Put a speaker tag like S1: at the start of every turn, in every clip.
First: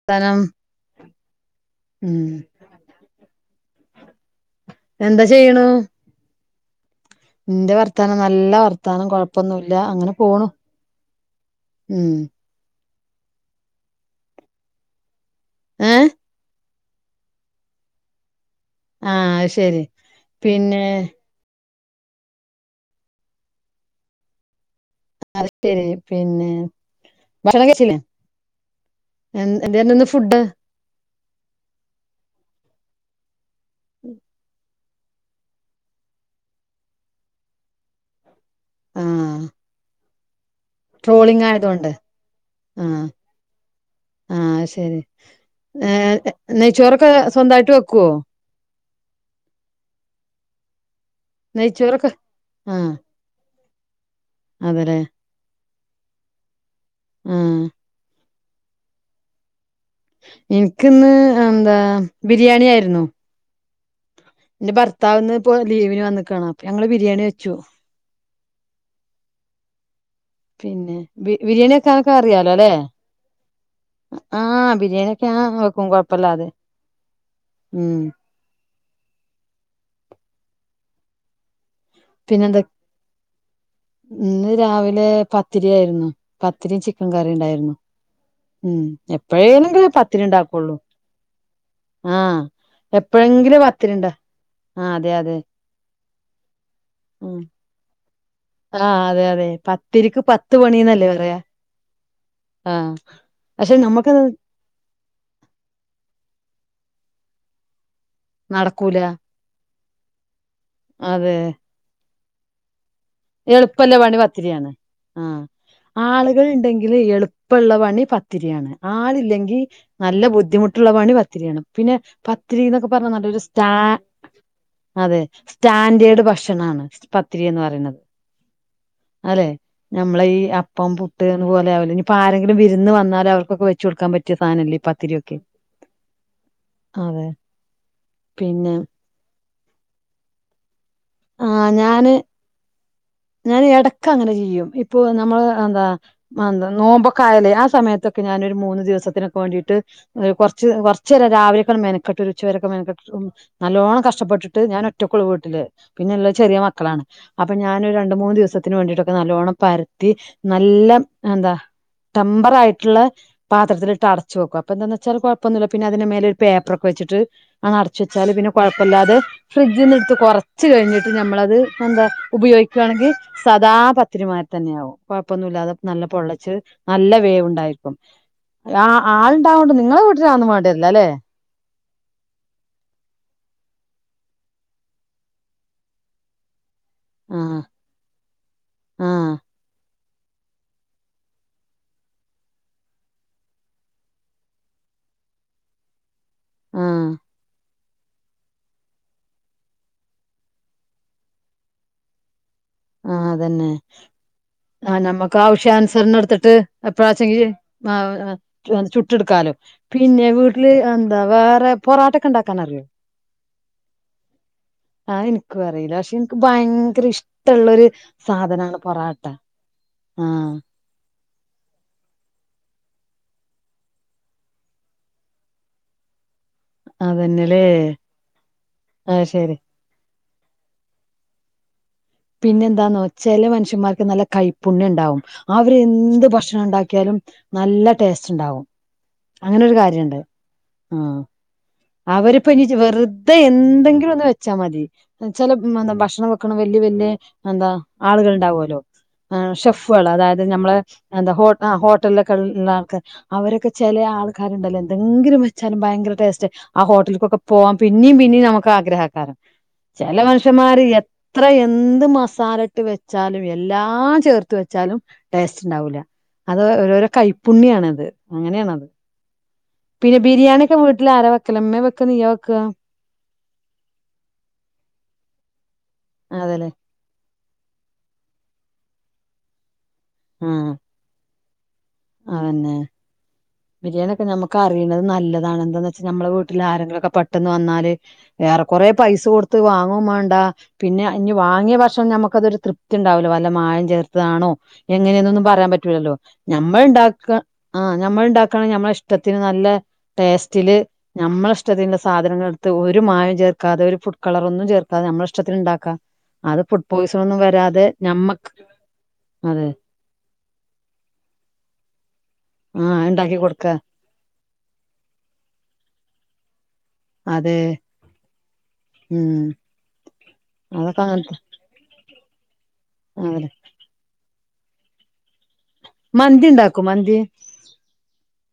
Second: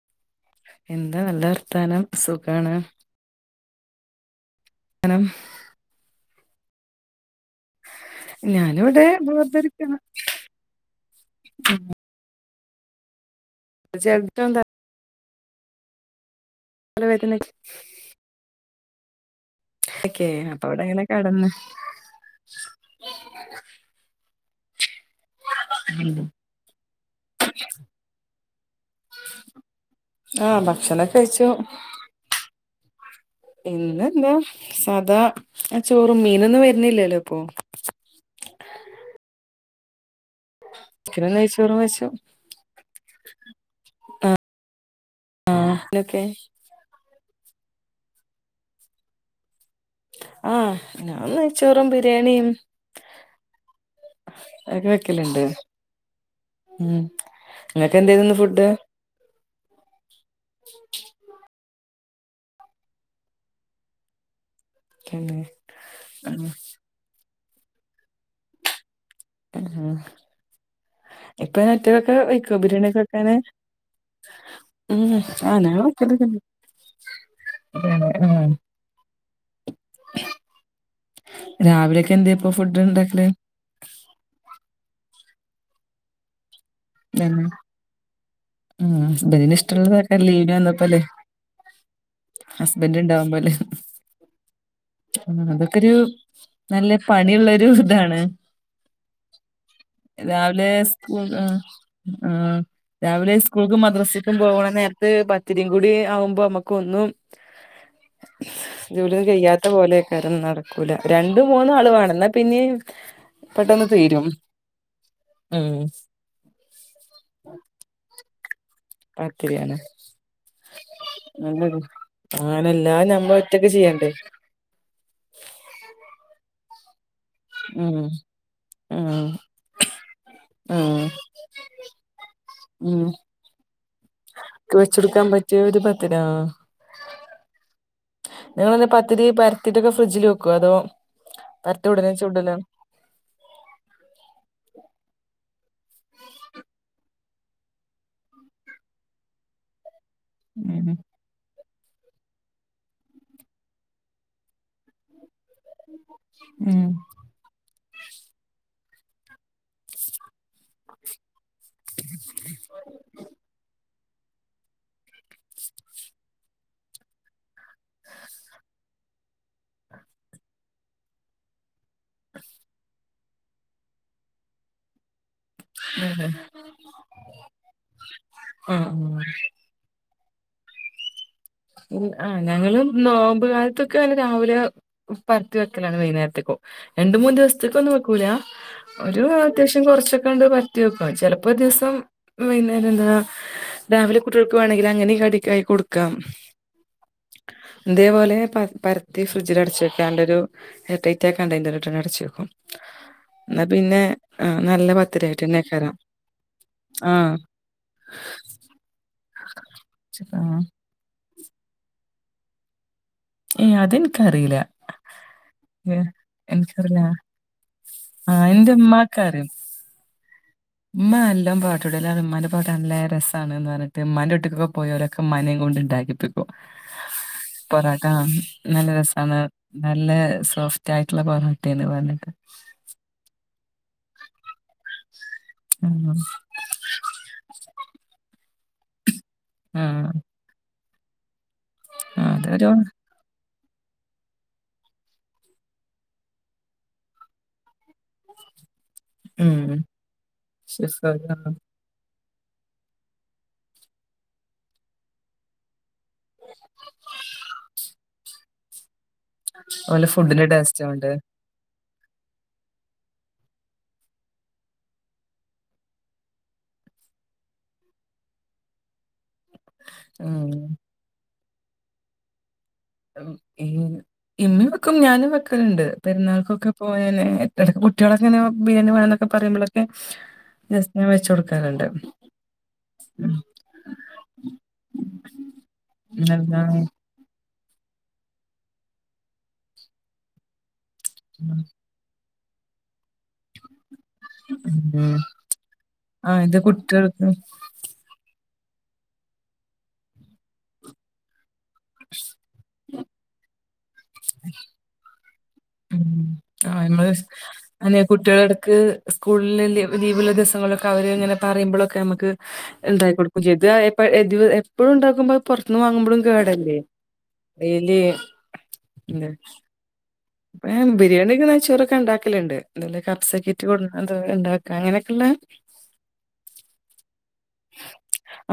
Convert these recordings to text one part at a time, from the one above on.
S1: വർത്താനം
S2: എന്താ നല്ല വർത്താനം
S1: ഉം
S2: സുഖാണ് നം
S1: എന്താ ചെയ്യണൂ നിന്റെ വർത്താനം നല്ല
S2: ഞാനിവിടെ
S1: വർത്താനം കൊഴപ്പൊന്നുല്ല
S2: വെറുതെരിക്കാണ്
S1: അങ്ങനെ പോണു ഉം
S2: ചെൽത്തന്താ [unintelligible]
S1: ഏഹ്
S2: തല വേദന നി-
S1: ആഹ് [unintelligible]
S2: ക്കെ അപ്പൊ
S1: പിന്നെ
S2: അവിടെ അങ്ങനെ കെടന്ന്
S1: അതെക്കെ പിന്നെ ഭക്ഷണം കഴിച്ചില്ലേ എൻ എന്തായിരുന്നു ഇന്ന് ഫുഡ്
S2: ഭക്ഷണം ഒക്കെ കഴിച്ചു ഇന്നെന്താ സാദാ ആ ചോറും മീനൊന്നും വര്ന്നില്ലല്ലോ ഇപ്പൊ.
S1: ആഹ്.
S2: ചിക്കനും നെയ്ച്ചോറും
S1: ട്രോളിങായതുകൊണ്ട്
S2: വെച്ചു
S1: ആഹ്. ആഹ് അയ്ശെരി
S2: ആഹ്
S1: ഏഹ്
S2: നൊക്കെ
S1: നെയ്ച്ചോറൊക്കെ സ്വന്തായ്ട്ട് വെക്കുവോ
S2: ആഹ് ഞാൻ നെയ്ച്ചോറും
S1: നെയ്ച്ചോറൊക്കെ
S2: ബിരിയാണിയും-
S1: ആഹ്
S2: അതൊക്കെ
S1: അതെല്ലേ
S2: വെക്കലുണ്ട് ഉം.
S1: ഉം
S2: നിങ്ങക്ക്‌ എന്തായിരുന്നു ഫുഡ്.
S1: എനിക്ക് ഇന്ന് എന്താ ബിരിയാണി ആയിരുന്നു എന്റെ ഭർത്താവ് ഇന്ന്
S2: തന്നെ
S1: ഇപ്പൊ ലീവിന് വന്ന് നിക്കാണ്
S2: ആഹ്
S1: അപ്പൊ ഞങ്ങള് ബിരിയാണി വെച്ചു.
S2: മ്
S1: പിന്നെ ബി
S2: ഇപ്പൊ
S1: ബിരിയാണി വെക്കാനൊക്കെ
S2: ഒറ്റക്കൊക്കെ
S1: അറിയാലോ
S2: വെക്കോ
S1: അല്ലെ
S2: ബിരിയാണിക്കെ വെക്കാന്
S1: ആഹ്
S2: ഉം
S1: ബിരിയാണിയൊക്കെ ഞാൻ
S2: ആഹ് ഞങ്ങള്
S1: വെക്കും
S2: വെക്കലൊക്കണ്ട്.
S1: കൊഴപ്പല്ലാതെ
S2: ഉം ഉം. രാവിലെയൊക്കെന്തേ ഇപ്പ
S1: പിന്നെന്താ
S2: ഫുഡ്ണ്ടാക്കല്.
S1: ഇന്ന് രാവിലെ പത്തിരി ആയിരുന്നു പത്തിരിം ചിക് ക്കൻ
S2: തന്നെ
S1: കറിണ്ടായ്ര്ന്നു, ഉം
S2: ഹസ്ബൻഡിന്
S1: എപ്പഴേലെങ്കിലും
S2: ഇഷ്ടമുള്ളതൊക്കെ ലീവിന്
S1: പത്തിരിണ്ടാക്കൊള്ളു.
S2: വന്നപ്പോല്ലേ
S1: ആഹ്
S2: ഹസ്ബൻഡ് ഉണ്ടാവുമ്പോലെ
S1: എപ്പഴെങ്കിലും പത്തിരിണ്ട ആഹ് അതെ അതെ.
S2: ഉം. അതൊക്കെ ഒരു നല്ല പണിയുള്ളൊരു ഇതാണ്.
S1: ആഹ് അതെ അതെ പത്തിരിക്ക് പത്ത്
S2: രാവിലെ
S1: പണീന്നല്ലേ
S2: സ്കൂൾ
S1: പറയാ.
S2: ആഹ് ആഹ് രാവിലെ
S1: പക്ഷെ
S2: സ്കൂൾക്കും
S1: നമ്മുക്കത്
S2: മദ്രസക്കും. പോവ്ണ നേര്ത്ത് പത്തിരിം കൂടി ആവുമ്പോ നമുക്കൊന്നും.
S1: നടക്കൂല
S2: ജോലിഒന്നും കയ്യാത്ത പോലെയ്ക്കാരം നടക്കൂല
S1: അതെ
S2: രണ്ടും മൂന്നും ആള് വേണംന്നാ പിന്നിം. പെട്ടെന്ന്
S1: എൾപ്പള്ള പണി
S2: തീരും
S1: പത്തിരിയാണ് ആഹ്
S2: ഉം
S1: ആളുകള്ണ്ടെങ്കിൽ എളുപ്പള്ള പണി പ ത്തിരിയാണ്, ആളില്ലെങ്കി
S2: പത്തിരിയാണ്
S1: നല്ല ബുദ്ധിമുട്ടുള്ള പണി പത്തിര്യാണ്,
S2: നല്ലത്
S1: പിന്നെ പത്തിരി എന്നൊക്കെ
S2: അങ്ങനെല്ലാം
S1: പറഞ്ഞാ
S2: ഞമ്മള്
S1: നല്ലൊരു
S2: ഒറ്റക്ക്
S1: സ്റ്റാ-
S2: ചെയ്യണ്ടേ
S1: അതെ സ്റ്റാൻഡേർഡ് ഭക്ഷണാണ് പത്തിരി എന്ന് പറയുന്നത്
S2: ഉം ഉം
S1: അല്ലെ നമ്മളെ ഈ അപ്പം
S2: ഉം
S1: പുട്ട്ന്ന് പോലെ ആവല് ഇനിപ്പോ ആരെങ്കിലും വിരുന്ന്
S2: ഉം
S1: വന്നാലവർക്കൊക്കെ വെച്ചു കൊടുക്കാൻ പറ്റ് പറ്റ്യ സാനല്ലെ ഈ പത്തി
S2: കൊടുക്കാൻ പറ്റിയ ഒരു പത്തിര.
S1: അതെ. പിന്നെ
S2: നിങ്ങളീ പത്തിരി പര്ത്തീട്ടൊക്കെ ഫ്രിഡ്ജില് വെക്കോ അതോ.
S1: ആഹ്
S2: പരത്തി
S1: ഞാന്
S2: ഉടനെ ചുടലോ
S1: ഞാന് എടക്കങ്ങനെ ചെയ്യും ഇപ്പൊ നമ്മള് എന്താ. മാന്ത നോമ്പൊക്കായാലേ ആ സമയത്തൊക്കെ ഞാനൊരു മൂന്ന് ദിവസത്തിനൊക്കെ വേണ്ടീട്ട്. കൊർച്ച്
S2: ഉം
S1: കൊർച്ചേരാ രാവിലെക്കാണ്ട് മെൻക്കെട്ടൊരു ഉച്ച വരൊക്കെമെൻക്കെട്ട് നല്ലോണം കഷ്ടപ്പെട്ടിട്ട് ഞാൻ ഒറ്റക്കൊള്ളൂ വീട്ട്ല്. പിന്നിള്ള ചെറിയ
S2: ഉം
S1: മക്കളാണ്. അപ്പൊ ഞനൊരു രണ്ട് മൂന്ന് ദിവസത്തിന് വേണ്ടീട്ടൊക്കെ നല്ലോണ്ണം പര്ത്തി നല്ലം എന്താ. ടെമ്പറായ്ട്ട്ള്ള പാത്രത്തിലിട്ട് അട ച്ചുവെക്കും അപ്പ എന്താന്ന് വച്ചാൽ കൊഴ്പ്പൊന്നുല്ല്യ പിന്നെ അതിന്റെ മേലൊരു പേപ്പറൊക്കെ വെച്ച്ട്ട്. അങ്ങ് അടച്ച് വെച്ചാല് പിന്നെ കൊഴ്പ്പല്ലാതെ ഫ്രിഡ്ജിന്നെട്ത്ത് കൊർച്ച് കഴിഞ്ഞിട്ട് ഞമ്മളത്. എന്താ ഉപയോഗിക്കാണെങ്കി സാദാ പത്തിരിമാര്തന്നെയാകും. കൊഴ്പ്പൊന്നുല്ലാതെ നല്ല
S2: ആഹ്
S1: പൊള്ളച്ച് നല്ല വേവുണ്ടായ്ക്കും. ആഹ് ആളുണ്ടാവോണ്ട് നിങ്ങളെ വീട്ടിലതൊന്നും വേണ്ടിവര്ല്ല ലേ.
S2: ആഹ് ഞങ്ങളും നോമ്പ് കാൽത്തൊക്കെന്നെ രാവിലെ. പര്ത്തി വെക്കലാണ് വൈന്നേര്ത്ത്ക്കും. രണ്ട് മൂന്ന്
S1: ആഹ്
S2: ദിവസ്ത്ത്ക്കൊന്നും വെക്കൂല ഒരു
S1: ആഹ്
S2: അത്യാവശ്യം കൊറച്ചൊക്കണ്ട് പര് ത്തിവെക്കും, ചെലപ്പം ദിവ്സം വൈകുന്നേരം എന്താ രാവിലെ കുട്ട്യോൾക്ക് വേണെങ്കിൽ അങ്ങനെ കടിക്കായി കൊട്ക്കാം.
S1: ആഹ്
S2: ഇതേപോലെ പര പരത്തി ഫ്രിഡ്ജിലടച്ച് വെക്കാണ്ടൊരു എയർടൈറ്റാകണ്ടയ്നർല് ഇട്ടങ് അടച്ച് വയ്ക്കും.
S1: ആഹ് അതന്നെ
S2: നല്ല
S1: ആ നമ്മക്ക്
S2: പത്തിരിയായിട്ടന്നെക്കാരം
S1: ആവശ്യാനുസരണം എടുത്തിട്ട്
S2: ആഹ്
S1: എപ്പളാച്ചെങ്കി. ആ ചുട്ടെടുക്കാലോ പിന്നെ
S2: ആഹ്
S1: വീട്ടില് ആ എന്താ വേറെ പൊറാട്ടൊക്കെ ഉണ്ടാക്കാൻ അറിയോ
S2: ഏഹ് അതെനിക്കറിയില്ല
S1: ആഹ് എനിക്കും അറയില്ല
S2: ഏഹ്
S1: പക്ഷെ എനിക്ക്
S2: എനിക്കറിയില്ല
S1: ഭയങ്കര ഇഷ് ട്ടൊള്ളൊരു
S2: ആഹ് എന്റെ
S1: സാധനാണ് പൊറാട്ട ആഹ്
S2: ഉമ്മാ എല്ലാം പൊറാട്ടാ ചുടലാണ് ഉമ്മാന്റെ പൊറട്ട നല്ല രസാണ് എന്ന് പറഞ്ഞിട്ട് മ്മാന്റെ വീട്ടിക്ക്‌ക്ക് പോയവരൊക്കെ ഉമ്മാനെ കൊണ്ട് ഉണ്ടാക്കിപ്പ്
S1: അത് തന്നെയല്ലേ
S2: ആഹ് നല്ല രസമാണ് നല്ല സോഫ്റ്റ് ആയിട്ടുള്ള പൊറോട്ടയാന്ന് പറഞ്ഞ കേൾക്കാം
S1: പിന്നെ എന്താന്ന് വെച്ചാല് മനുഷ്യമാർക്ക് നല്ല കൈ പുണ്യം ഉണ്ടാവും അവര്
S2: ഉം
S1: എന്ത് ഭക്ഷണം ഉണ്ടാക്കിയാലും നല്ല ടേസ്റ്റ് ഉണ്ടാവും അങ്ങനൊരു
S2: ആഹ്
S1: കാര്യവുണ്ട് ആഹ്
S2: ആ
S1: അവരിപ്പോ ഇനി
S2: അതൊരു
S1: വെറുതെ എന്തെങ്കിലും ഒന്ന് വെച്ചാ മതി ചെല ഭക്ഷണം വെക്കണ വല്യ വല്യ എന്താ ആളുകൾ ഉണ്ടാവുമല്ലോ ആഹ്
S2: ഉം
S1: ഷെഫുകൾ അതായത് നമ്മള്
S2: ഷെഫ്
S1: എന്താ ഹോ
S2: അതുപോലെ
S1: ആ ഹോ ട്ടലിൽ ഒക്കെ നിക്കുന്ന ആൾക്കാർ അവരൊക്കെ ചെല ആൾക്കാരുണ്ടല്ലോ എന്തെങ്കിലും വെച്ചാലും ഭയങ്കര ടേസ്റ്റ് ആഹ് ഹോട്ടൽക്കൊക്കെ പോവാൻ പിന്നെയും പിന്നെയും നമുക്ക് ആഗ്രഹക്കാരം ചില
S2: ഫുഡിന്റെ ടേസ്റ്റ്
S1: മനുഷ്യന്മാര് എ
S2: കൊണ്ട്
S1: ത്ര എന്ത് മസാല ഇട്ട് വെച്ചാലും എല്ലാ ചേർത്ത് വെച്ചാലും ടേസ്റ്റ് ഉണ്ടാവൂല അത് ഓരോരോ കൈപ്പുണ്ണിയം ആണത് അങ്ങനെയാണത് പിന്നെ
S2: ഉം
S1: ബിരിയാണി ഒക്കെ വീട്ടില് ആരാ വെക്കല് ഉമ്മയാ വെക്കല് നീയാ വെക്കുക
S2: ഇമ്മ വെക്കും ഞാനും വെക്കലുണ്ട് പെരുന്നാൾക്കൊക്കെ
S1: അതേല്ലേ
S2: പോയാല് എടക്ക് കുട്ടികളൊക്കെ ഇങ്ങനെ ബിരിയാണി വേണോന്നൊക്കെ പറയുമ്പോളൊക്കെ
S1: ഉം
S2: ഞാൻ വെച്ച് കൊടുക്കാറുണ്ട്
S1: അത് തന്നെ
S2: ഉം
S1: ബിരിയാണി ഒക്കെ നമുക്ക് അറിയുന്നത് നല്ലതാണ് എന്താന്ന് വെച്ചാൽ നമ്മടെ വീട്ടിൽ
S2: പിന്നെന്താ?
S1: ആരങ്കിലൊക്കെ പെ ട്ടന്ന്‌ വന്നാല് ഏറെ കൊറെ പൈസ കൊടുത്ത് വാങ്ങുവേയും വേണ്ട പിന്നെ ഇനി വാങ്ങിയ ഭ പക്ഷെ നമുക്ക് അതൊരു തൃപ്തി ഉണ്ടാവില്ല വല്ല മായം ചേർത്തതാണോ
S2: ഉം
S1: എങ്ങനെയെന്നൊന്നും പറയാൻ പറ്റൂല്ലല്ലോ
S2: ആ ഇത്
S1: നമ്മള്
S2: കുട്ടികൾക്ക്
S1: ഉണ്ടാക്കുക ആ നമ്മൾ ഉണ്ടാക്കയാണെങ്കിൽ നമ്മടെ ഇഷ്ടത്തിന് നല്ല ടേസ്റ്റില് നമ്മളെ ഇഷ്ടത്തിന്റെ സാധനങ്ങൾ എടുത്ത് ഒരു മായവും ചേർക്കാതെ ഒരു ഫുഡ് കളറൊന്നും ചേർക്കാതെ നമ്മടെ ഇഷ്ടത്തിന് ഇഷ്ടത്തിന് ഉണ്ടാക്ക
S2: ഉ നമ്മൾ അന്നെ
S1: ഞമ്മക്ക്
S2: കുട്ടികളടക്ക് സ്കൂളിള്
S1: അതെ
S2: ലിവുള്ള ദിവസങ്ങളിലൊക്കെ അവര് ഇങ്ങനെ പറയുമ്പളൊക്കെ നമുക്ക്
S1: ആ
S2: ഉണ്ടാക്കി കൊടുക്കും
S1: കൊടുക്ക
S2: ചെയ്ത് എപ്പഴും ഉണ്ടാക്കുമ്പോ പുറത്തന്ന് വാങ്ങുമ്പോഴും കേടല്ലേ
S1: അതെ
S2: അയില്
S1: ഉം
S2: അപ്പം
S1: അതൊക്കെ അങ്ങനത്തെ
S2: ബിരിയാണിയൊക്കെ നെയ്ച്ചോറൊക്കെ ഉണ്ടാക്കലുണ്ട് എന്തേലും കബ്സ
S1: അതെ
S2: കിറ്റ് കൊ അത് ഉണ്ടാക്ക അങ്ങനെയൊക്കെയുള്ളെ
S1: മന്തി ഉണ്ടാക്കുവോ മന്തി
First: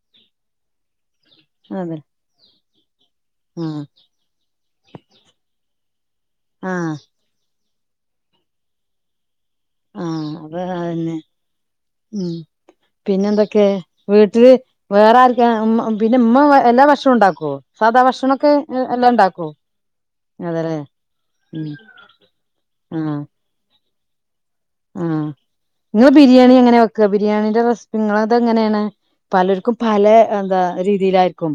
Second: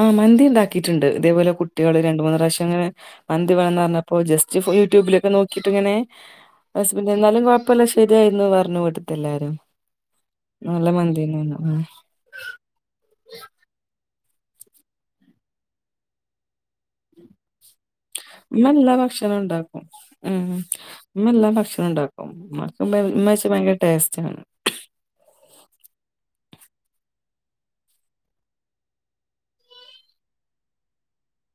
S2: ആഹ് മന്തി ഉണ്ടാക്കിയിട്ടുണ്ട് ഇതേപോലെ
S1: അതെ
S2: കുട്ടികള് രണ്ട് മൂന്ന് പ്രാവശ്യം അങ്ങനെ മന്തി വേണോന്ന്
S1: ആഹ്
S2: പറഞ്ഞപ്പോ ജസ്റ്റ് യൂട്യൂബിലൊക്കെ നോക്കിട്ട് ഇങ്ങനെ
S1: ആഹ്
S2: ഹസ്ബൻഡ് എന്നാലും കുഴപ്പവില്ല ശരിയായിന്ന് പറഞ്ഞു ഇവിടെത്തെ എല്ലാരും
S1: ആഹ് അതാ അത്
S2: നല്ല
S1: തന്നെ
S2: മന്തീന്നെന്നോ ആ
S1: ഉം പിന്നെ എന്തൊക്കെ വീട്ടില് വേറെ ആർക്കാ ഉ പിന്നെ ഉമ്മ എല്ലാ ഭക്ഷണവും ഉണ്ടാക്കുവോ സാധാ ഭക്ഷണൊക്കെ
S2: ഉമ്മ എല്ലാ
S1: എല്ലാം
S2: ഭക്ഷണവും
S1: ഉണ്ടാക്കോ
S2: ഉണ്ടാക്കും ഉം
S1: അതെല്ലേ
S2: ഇമ്മ എല്ലാ
S1: ഉം
S2: ഭക്ഷണവും ഉണ്ടാക്കും ഉമ്മക്ക്
S1: ആഹ്
S2: ഉമ്മ വെച്ചാ ഭയങ്കര ടേസ്റ്റാണ്
S1: ആഹ് നിങ്ങള് ബിരിയാണി എങ്ങനെ വെക്കുക ബിരിയാണീന്റെ റെസിപ്പി നിങ്ങളുടേത് എങ്ങനെ ആണ് പലർക്കും പല എന്താ രീതിയിലായിരിക്കും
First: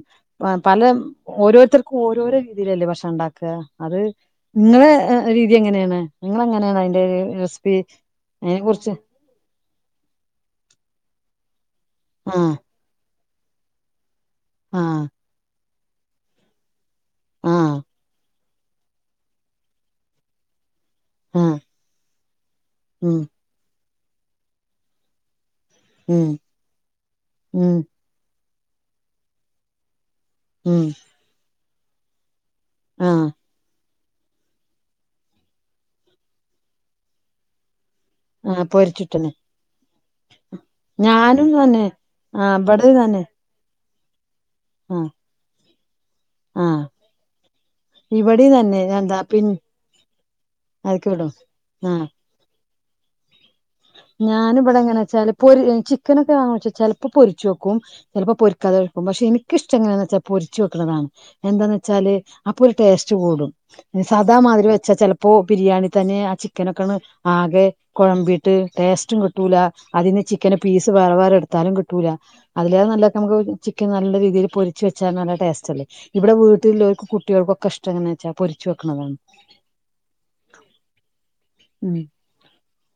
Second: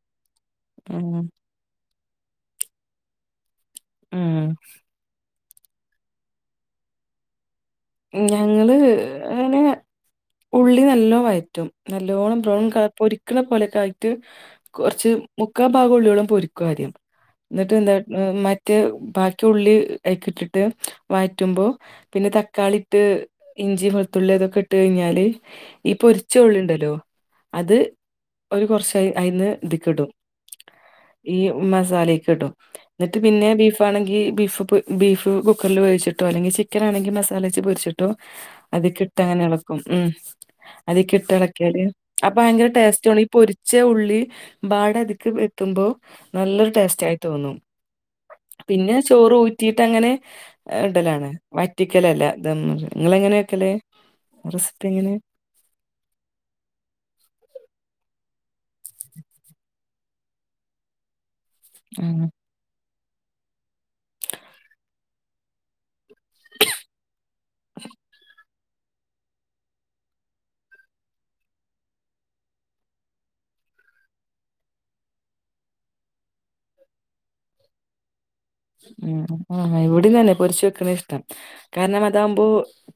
S1: പല
S2: ഉം
S1: ഓരോരുത്തർക്കും ഓരോരോ രീതിയിലല്ലേ ഭക്ഷണം ഉണ്ടാക്കുക അത്
S2: ഉം
S1: നിങ്ങളെ രീതി എങ്ങനെയാണ് നിങ്ങൾ എങ്ങനെയാണ് അതിന്റെ റെസിപ്പി അതിനെ
S2: ഞങ്ങള്
S1: കുറിച്ച്
S2: അങ്ങനെ ഉള്ളി നല്ലോ വയ റ്റും നല്ലോണം
S1: ആഹ്
S2: ബ്രൗൺ കളർ പൊരിക്കണ പോലെയൊക്കെ ആയിട്ട്
S1: ആഹ്
S2: കുറച്ച് മുക്കാൽ ഭാഗം ഉള്ളികളും പൊരിക്കും ആദ്യം എന്നിട്ട്
S1: ആഹ്
S2: എന്താ മ റ്റ് ബാക്കി ഉള്ളി അയിക്ക്‌ ഇട്ടിട്ട്
S1: ആഹ്
S2: വയറ്റുമ്പോ പിന്നെ തക്കാളി ഇട്ട്
S1: ഉം
S2: ഇഞ്ചി വെൾത്തുള്ളി അതൊക്കെ ഇട്ട് കഴിഞ്ഞാല് ഈ
S1: ഉം
S2: പൊരിച്ച ഉള്ളിണ്ടല്ലോ അത്
S1: ഉം
S2: ഒരു കുറച്ച് അയ് അയിന്ന് ഇതിക്കിടും
S1: ഉം
S2: ഈ മസാലേക്ക് ഇടും എന്നിട്ട്
S1: ആഹ്
S2: പിന്നെ ബീഫ് പ്പ ആണെങ്കി ബീഫ് പൊ ബീഫ്‌ കുക്കറിൽ വേവ്ച്ചിട്ടോ അല്ലെങ്കിൽ ചിക്കൻ ആണെങ്കിൽ മസാലേച്ച് പൊരിച്ചി ട്ടോ
S1: ആഹ്
S2: അത് കിട്ട്
S1: പൊരിച്ചിട്ടന്നെ
S2: അങ്ങനെ ഇളക്കും ഉം അതീക്കിട്ട്
S1: ഞാനും
S2: എളക്കിയാല്
S1: തന്നെ
S2: അപ്പൊ
S1: ആഹ്
S2: ഭയങ്കര
S1: ഇബടെ
S2: ടേസ്റ്റും ആണ്
S1: തന്നെ
S2: ഈ പൊരി ച്ച ഉള്ളി മ്പാടെ
S1: ആഹ്
S2: തിക്ക് എത്തുമ്പോ നല്ലൊരു
S1: ആഹ്
S2: ടേസറ്റായി തോന്നും
S1: ഇവിടെയും തന്നെ
S2: പിന്നെ
S1: എന്താ
S2: ചോറ്
S1: പിൻ
S2: ഊറ്റിയിട്ടങ്ങനെ
S1: അയ്ക്ക്
S2: ഇടലാണ്
S1: വിടും
S2: വറ്റി ല്ല ദം ഇങ്ങളെങ്ങനെ വെക്കല്
S1: ഞാൻ ഇവിടെ എങ്ങനെ വെച്ചാല് പൊരി ചിക്കനൊക്കെ ആണ്ച്ച ചെലപ്പോ പൊര്ച്ചു വെക്കും ചെലപ്പോ പൊരിക്കാതെവെക്കും പക്ഷേ എനിക്ക് ഇഷ്ടം എങ്ങനെയാന്ന് വെച്ചാ പൊരിച്ച് വെക്കണതാണ് എന്താന്ന് വെച്ചാല്
S2: ആ
S1: അപ്പൊ ഒരു ടേസ്റ്റ് കൂടും സാദാ മാതിരി വെച്ചാ ചിലപ്പോ ബിരിയാണി തന്നെ ആ ചിക്കനൊക്കണ് ആകെ കുഴമ്പീട്ട് ടേസ്റ്റും കിട്ടൂല അതിന്ന് ചിക്കന് പീസ് വേറെ വേറെ എടുത്താലും കിട്ടൂല അതിലേറെ നല്ലത് നമുക്ക് ചിക്കൻ നല്ല രീതിൽ പൊരിച്ച് വെച്ചാ നല്ല ടേസ്റ്റ് അല്ലേ ഇവിടെ വീട്ടില്ലോൽക്കും കുട്ടിയൾക്കൊക്കെ ഇഷ്ടങ്ങനെച്ചാ പൊര്
S2: ഉം ആഹ് ഇവിടിം തന്നെ പൊരിച്ചു വെക്കണ ഇഷ്ടം
S1: ഉം
S2: കാരണം അതാവുമ്പോ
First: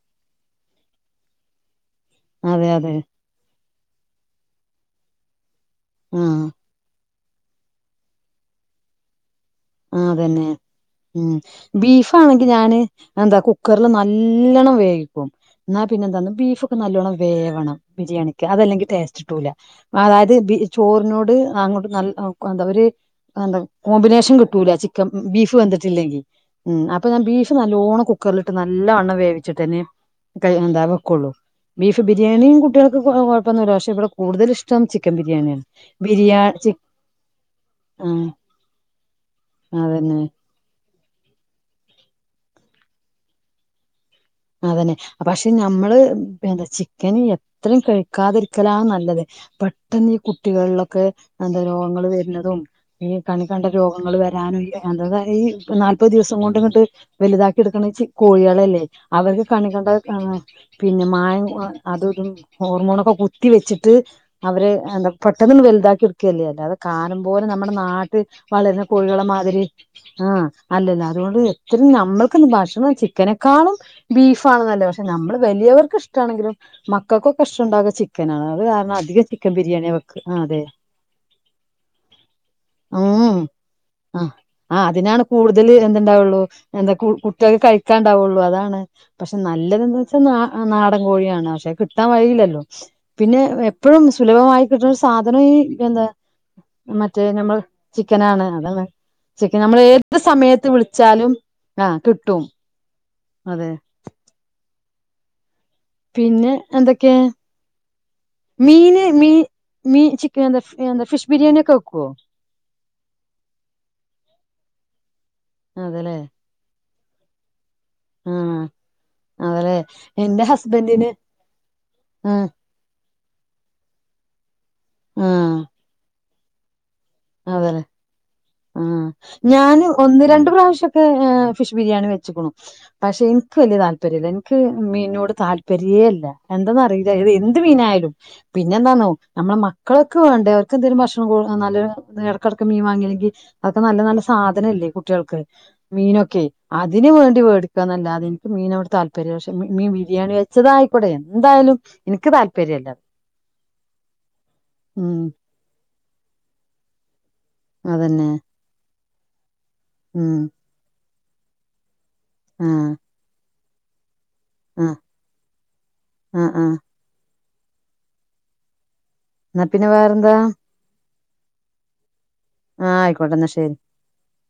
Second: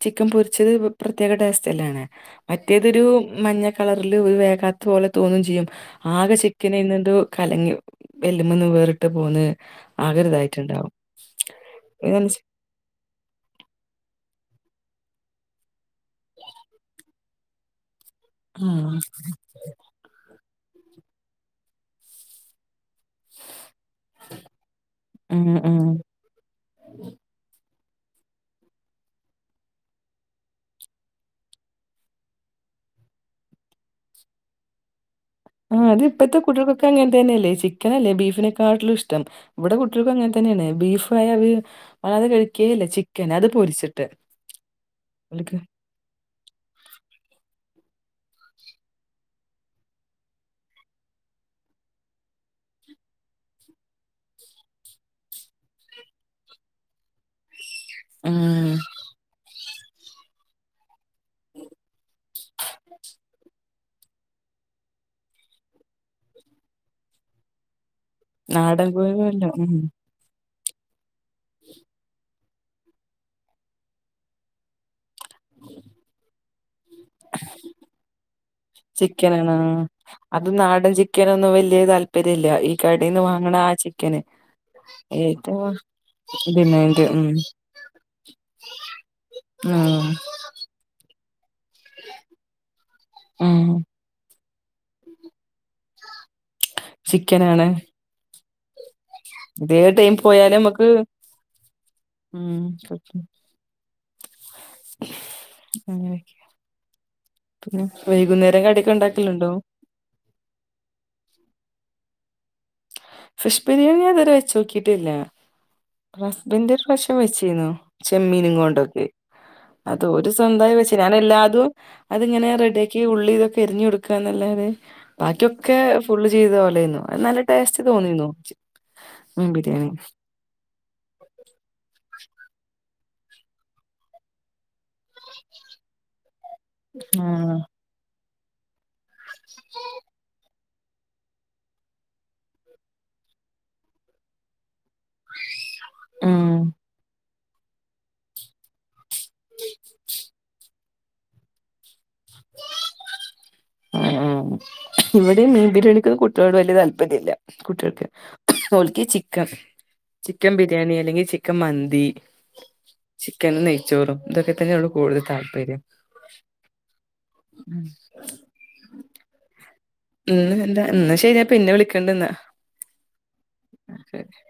S2: ചിക്കൻ പൊരിച്ചത് പ്രത്യേക ടേസ്റ്റ് അല്ലേ നെ
S1: അതെ അതെ
S2: മറ്റേതൊരു മഞ്ഞ കളറില് ഒരു വേഗാത്ത പോലെ തോന്നും ചെയ്യും
S1: ആ
S2: ആകെ ചി ക്കന് അയ്‌ന്ന്ട്ട് കലങ്ങി എല്ല്മ്മന്ന് വേറിട്ട് പോന്ന്
S1: ആ
S2: ആകരുതായി
S1: അതന്നെ ഉം ബീഫണെങ്കി ഞാന് എന്താ കുക്കറിൽ നല്ലണ്ണം വേവിക്കും എന്ന പിന്നെ എന്താന്നോ ബീഫൊക്കെ നല്ലോണം വേവണം ബിരിയാണിക്ക് അതല്ലെങ്കിൽ
S2: ആഹ്
S1: ടേസ്റ്റ് കിട്ടൂല അതായത് ബി ചോറിനോട് അങ്ങോട്ട് നല്ല എന്താ ഒരു എന്താ കോമ്പിനേഷൻ കിട്ടൂല ചിക്കൻ
S2: ഉം
S1: ബീഫ്
S2: ഉം
S1: വെന്തിട്ടില്ലെങ്കി ഉം അപ്പൊ ഞാൻ ബീഫ് നല്ലോണ്ണം കുക്കറിലിട്ട് നല്ലവണ്ണം വേവിച്ചിട്ടന്നെ കൈ എന്താ വക്കോള്ളൂ ബീഫ്‌ ബിരിയാണിയും കുട്ടികൾക്ക് കുഴപ്പൊന്നുല്ല പക്ഷേ ഇവിടെ കൂടുതല് ഇഷ്ടം ചിക്കൻ ബിരിയാണിയാണ്
S2: ആഹ് അത് ഇപ്പഴത്തെ
S1: ബിരിയാ ചി
S2: കുട്ടികൾകൊക്കെ അങ്ങനെ തന്നെയല്ലേ ചിക്കനല്ലേ
S1: ആ
S2: ബീഫിനെക്കാട്ടിലും ഇഷ്ടം ഇവിടെ കുട്ടികൾക്കും
S1: അതന്നെ
S2: അങ്ങനെ തന്നെയാണ് ബീഫായ അത് വല്ലാതെ കഴിക്കേ ഇല്ല ചിക്കന് അത് പൊര്ച്ചിട്ട്
S1: അതന്നെ പക്ഷെ നമ്മള് എന്താ ചിക്കന് എത്രയും കഴിക്കാതിരിക്കലാ നല്ലത് പെട്ടെന്ന് ഈ കുട്ടികളിലൊക്കെ എന്താ രോഗങ്ങൾ വര്ണതും ഈ കണ്ണി കണ്ട രോഗങ്ങള് വരാനും എന്ത ഈ നാല്പത് ദിവസം കൊണ്ട് ഇങ്ങട്ട് വലുതാക്കി എടുക്കണ
S2: ഉം
S1: കോഴികളല്ലേ അവർക്ക് കണ്ണി കണ്ട പിന്നെ മായം അതും ഇതും ഹോർമോണൊക്കെ കുത്തി വെച്ചിട്ട് അവരെ എന്താ പെട്ടെന്ന്ട് വലുതാക്കി ഇട്ക്കല്ലേ അല്ലാതെ കാലം പോലെ നമ്മുടെ നാ ട്ടി വളരുന്ന
S2: നാടൻ
S1: കോഴികളെ
S2: കോഴികളല്ല
S1: മാതിരി
S2: ഉം
S1: ആഹ് അല്ലല്ലോ അതുകൊണ്ട് എത്രയും നമ്മക്ക് എന്ത് ഭക്ഷണം ചിക്കനെക്കാളും ബീഫ്‌ ആണ് നല്ലത് പക്ഷെ നമ്മള് വലിയവർക്ക് ഇഷ്ടാണെങ്കിലും മക്കക്കൊക്കെ ഇഷ്ടുണ്ടാക ചിക്കനാണ് അത് കാരണം അധികം ചിക്കൻ ബിരിയാണിയ വെക്ക് ആഹ് അതെ
S2: ചിക്കൻ ഒന്നും വല്യേ താല്പര്യ ഇല്ല ഈ കടെന്ന്
S1: ഉം
S2: വാങ്ങണ ആ ചിക്കൻ
S1: ആഹ് ആഹ് അതിനാണ് കൂടുതൽ എന്തുണ്ടാവുള്ളൂ എന്താ
S2: ഡിമാൻഡ് ഉം
S1: കുട്ടികൾക്ക് കഴിക്കാണ്ടാവുള്ളൂ അതാണ് പക്ഷെ നല്ലതെന്ന്
S2: ആഹ്
S1: വെച്ചാൽ ന ആ നാടൻ കോഴിയാണ് പക്ഷെ കിട്ടാൻ വഴിയില്ലല്ലോ പിന്നെ
S2: ഉം
S1: എപ്പഴും സുലഭമായി കിട്ട്ണൊരു സാധനം ഈ എന്താ മറ്റേ ഞമ്മൾ
S2: ചിക്കനാണ്
S1: ചിക്കനാണ് അതാണ് ചിക്കൻ നമ്മൾ
S2: ഇതേ ടൈം
S1: ഏത്
S2: പോയാലും
S1: സമയത്ത്
S2: നമുക്ക്
S1: വിൾച്ചാലും ആഹ് കിട്ടും
S2: ഉം കിട്ടും
S1: അതെ
S2: [inaudible]
S1: പിന്നെ എന്തൊക്കേ
S2: പിന്നെ വൈകുന്നേര കട്യൊക്കെണ്ടാക്കല്ണ്ടോ
S1: മീ ചിക്കനെന്താ ഫ് എന്ത ഫിഷ് ബിരിയാണ്യൊക്കെ വെക്കോ
S2: ഫിഷ് ബിരിയാണി ഞാൻത്‌വെരെ വെച്ചാേക്കീട്ടില്ലാ
S1: അതേല്ലേ
S2: ഹസ്ബെന്റൊര്റാശ്യം വെച്ചീന്നു
S1: ആഹ്
S2: ചെമ്മീനുംങ്കോണ്ടാെക്കെ
S1: അതേല്ലേ
S2: അത് ഓര്
S1: എന്റെ
S2: സ്വന്തായ് വെച്ച്
S1: ഹസ്ബൻഡിന്
S2: ഞാനെല്ലാതും
S1: ആഹ്
S2: അത്ങ്ങെനെ റെഡ്യാ ക്ക്യ് ഉള്ളീംതൊക്കെ എര്ഞ്ഞ് കൊട്ക്കാന്നല്ലാതെ ബാക്ക്യൊക്കെ ഫുള്ള് ചെയ്തത് ഓലേയ്ന്നു നൽ
S1: അതെലെ ആഹ്
S2: മീൻ
S1: ഞാന്
S2: ബിരിയാണി
S1: ഒന്ന് രണ്ട് പ്രാവശ്യാെ ക്കേ ഏഹ് ഫിഷ് ബിരിയാണി വെച്ച്ക്കുണു പഷെ ഇൻക്ക് വെല്യ താൽപര്യല്ല ഇൻക്ക് മീൻനോട് താൽപര്യേല്ലാ എന്തന്നറീലാ എത്
S2: ആഹ്
S1: എന്ത് മീനായ്ലും പിന്നെന്താന്നോ നമ്മളെ മക്കള്ക്കെ വേണ്ടേ ക്കെന്തേലും ഭക്ഷണം കൊ ആഹ് നല്ലൊരു ത് എടെക്കെട്ക്ക് മീം വാങ്ങീല്ലെങ്കി അതൊക്കെ നല്ല നല്ല സാധെനെല്ലേ കു ട്ട്യേൾക്ക്
S2: ഉം
S1: മീനൊക്കേ അതിന് വേണ്ടി വേട്ക്കാന്നല്ലാതെ ഇൻക്ക് മീനോട് താൽ പര്യ പക്ഷെ മി മീം ബിരിയാണി വെച്ചെതായ്ക്കോട്ടെ എന്തായാലും ഇൻക്ക് താല്പര്യല്ലാ
S2: അഹ് ആഹ് ഇവെടേം മീൻ ബിരിയാണിക്ക് കുട്ട്യോളോട് വല്യ താല്പര്യല്ലാ കുട്ട്യേൾക്ക്
S1: അതന്നെ
S2: ഓൽക്കീ ചിക്ക
S1: ഉം
S2: ചിക്കം ബിര് ര്യാണി അല്ലെങ്കി ചിക്കം മന്തി
S1: ആഹ്
S2: ചിക്കനും നെയ്ച്ചോറും ഇതൊക്കെ തന്നെള്ളു
S1: ആഹ്
S2: കൂട്തെൽ താല്പര്യം
S1: ആഹ് ആഹ്
S2: ഉം
S1: ന്നാ പിന്നെ വേറെ
S2: ഇന്ന് എന്താ ഇന്നാ ശരി ഞാൻ പിന്നെ വിളിക്കെണ്ട്ന്നാ
S1: ആഹ് അയ്ക്കോട്ടെന്നാ ശരി
S2: ക്കെ ഓക്കെ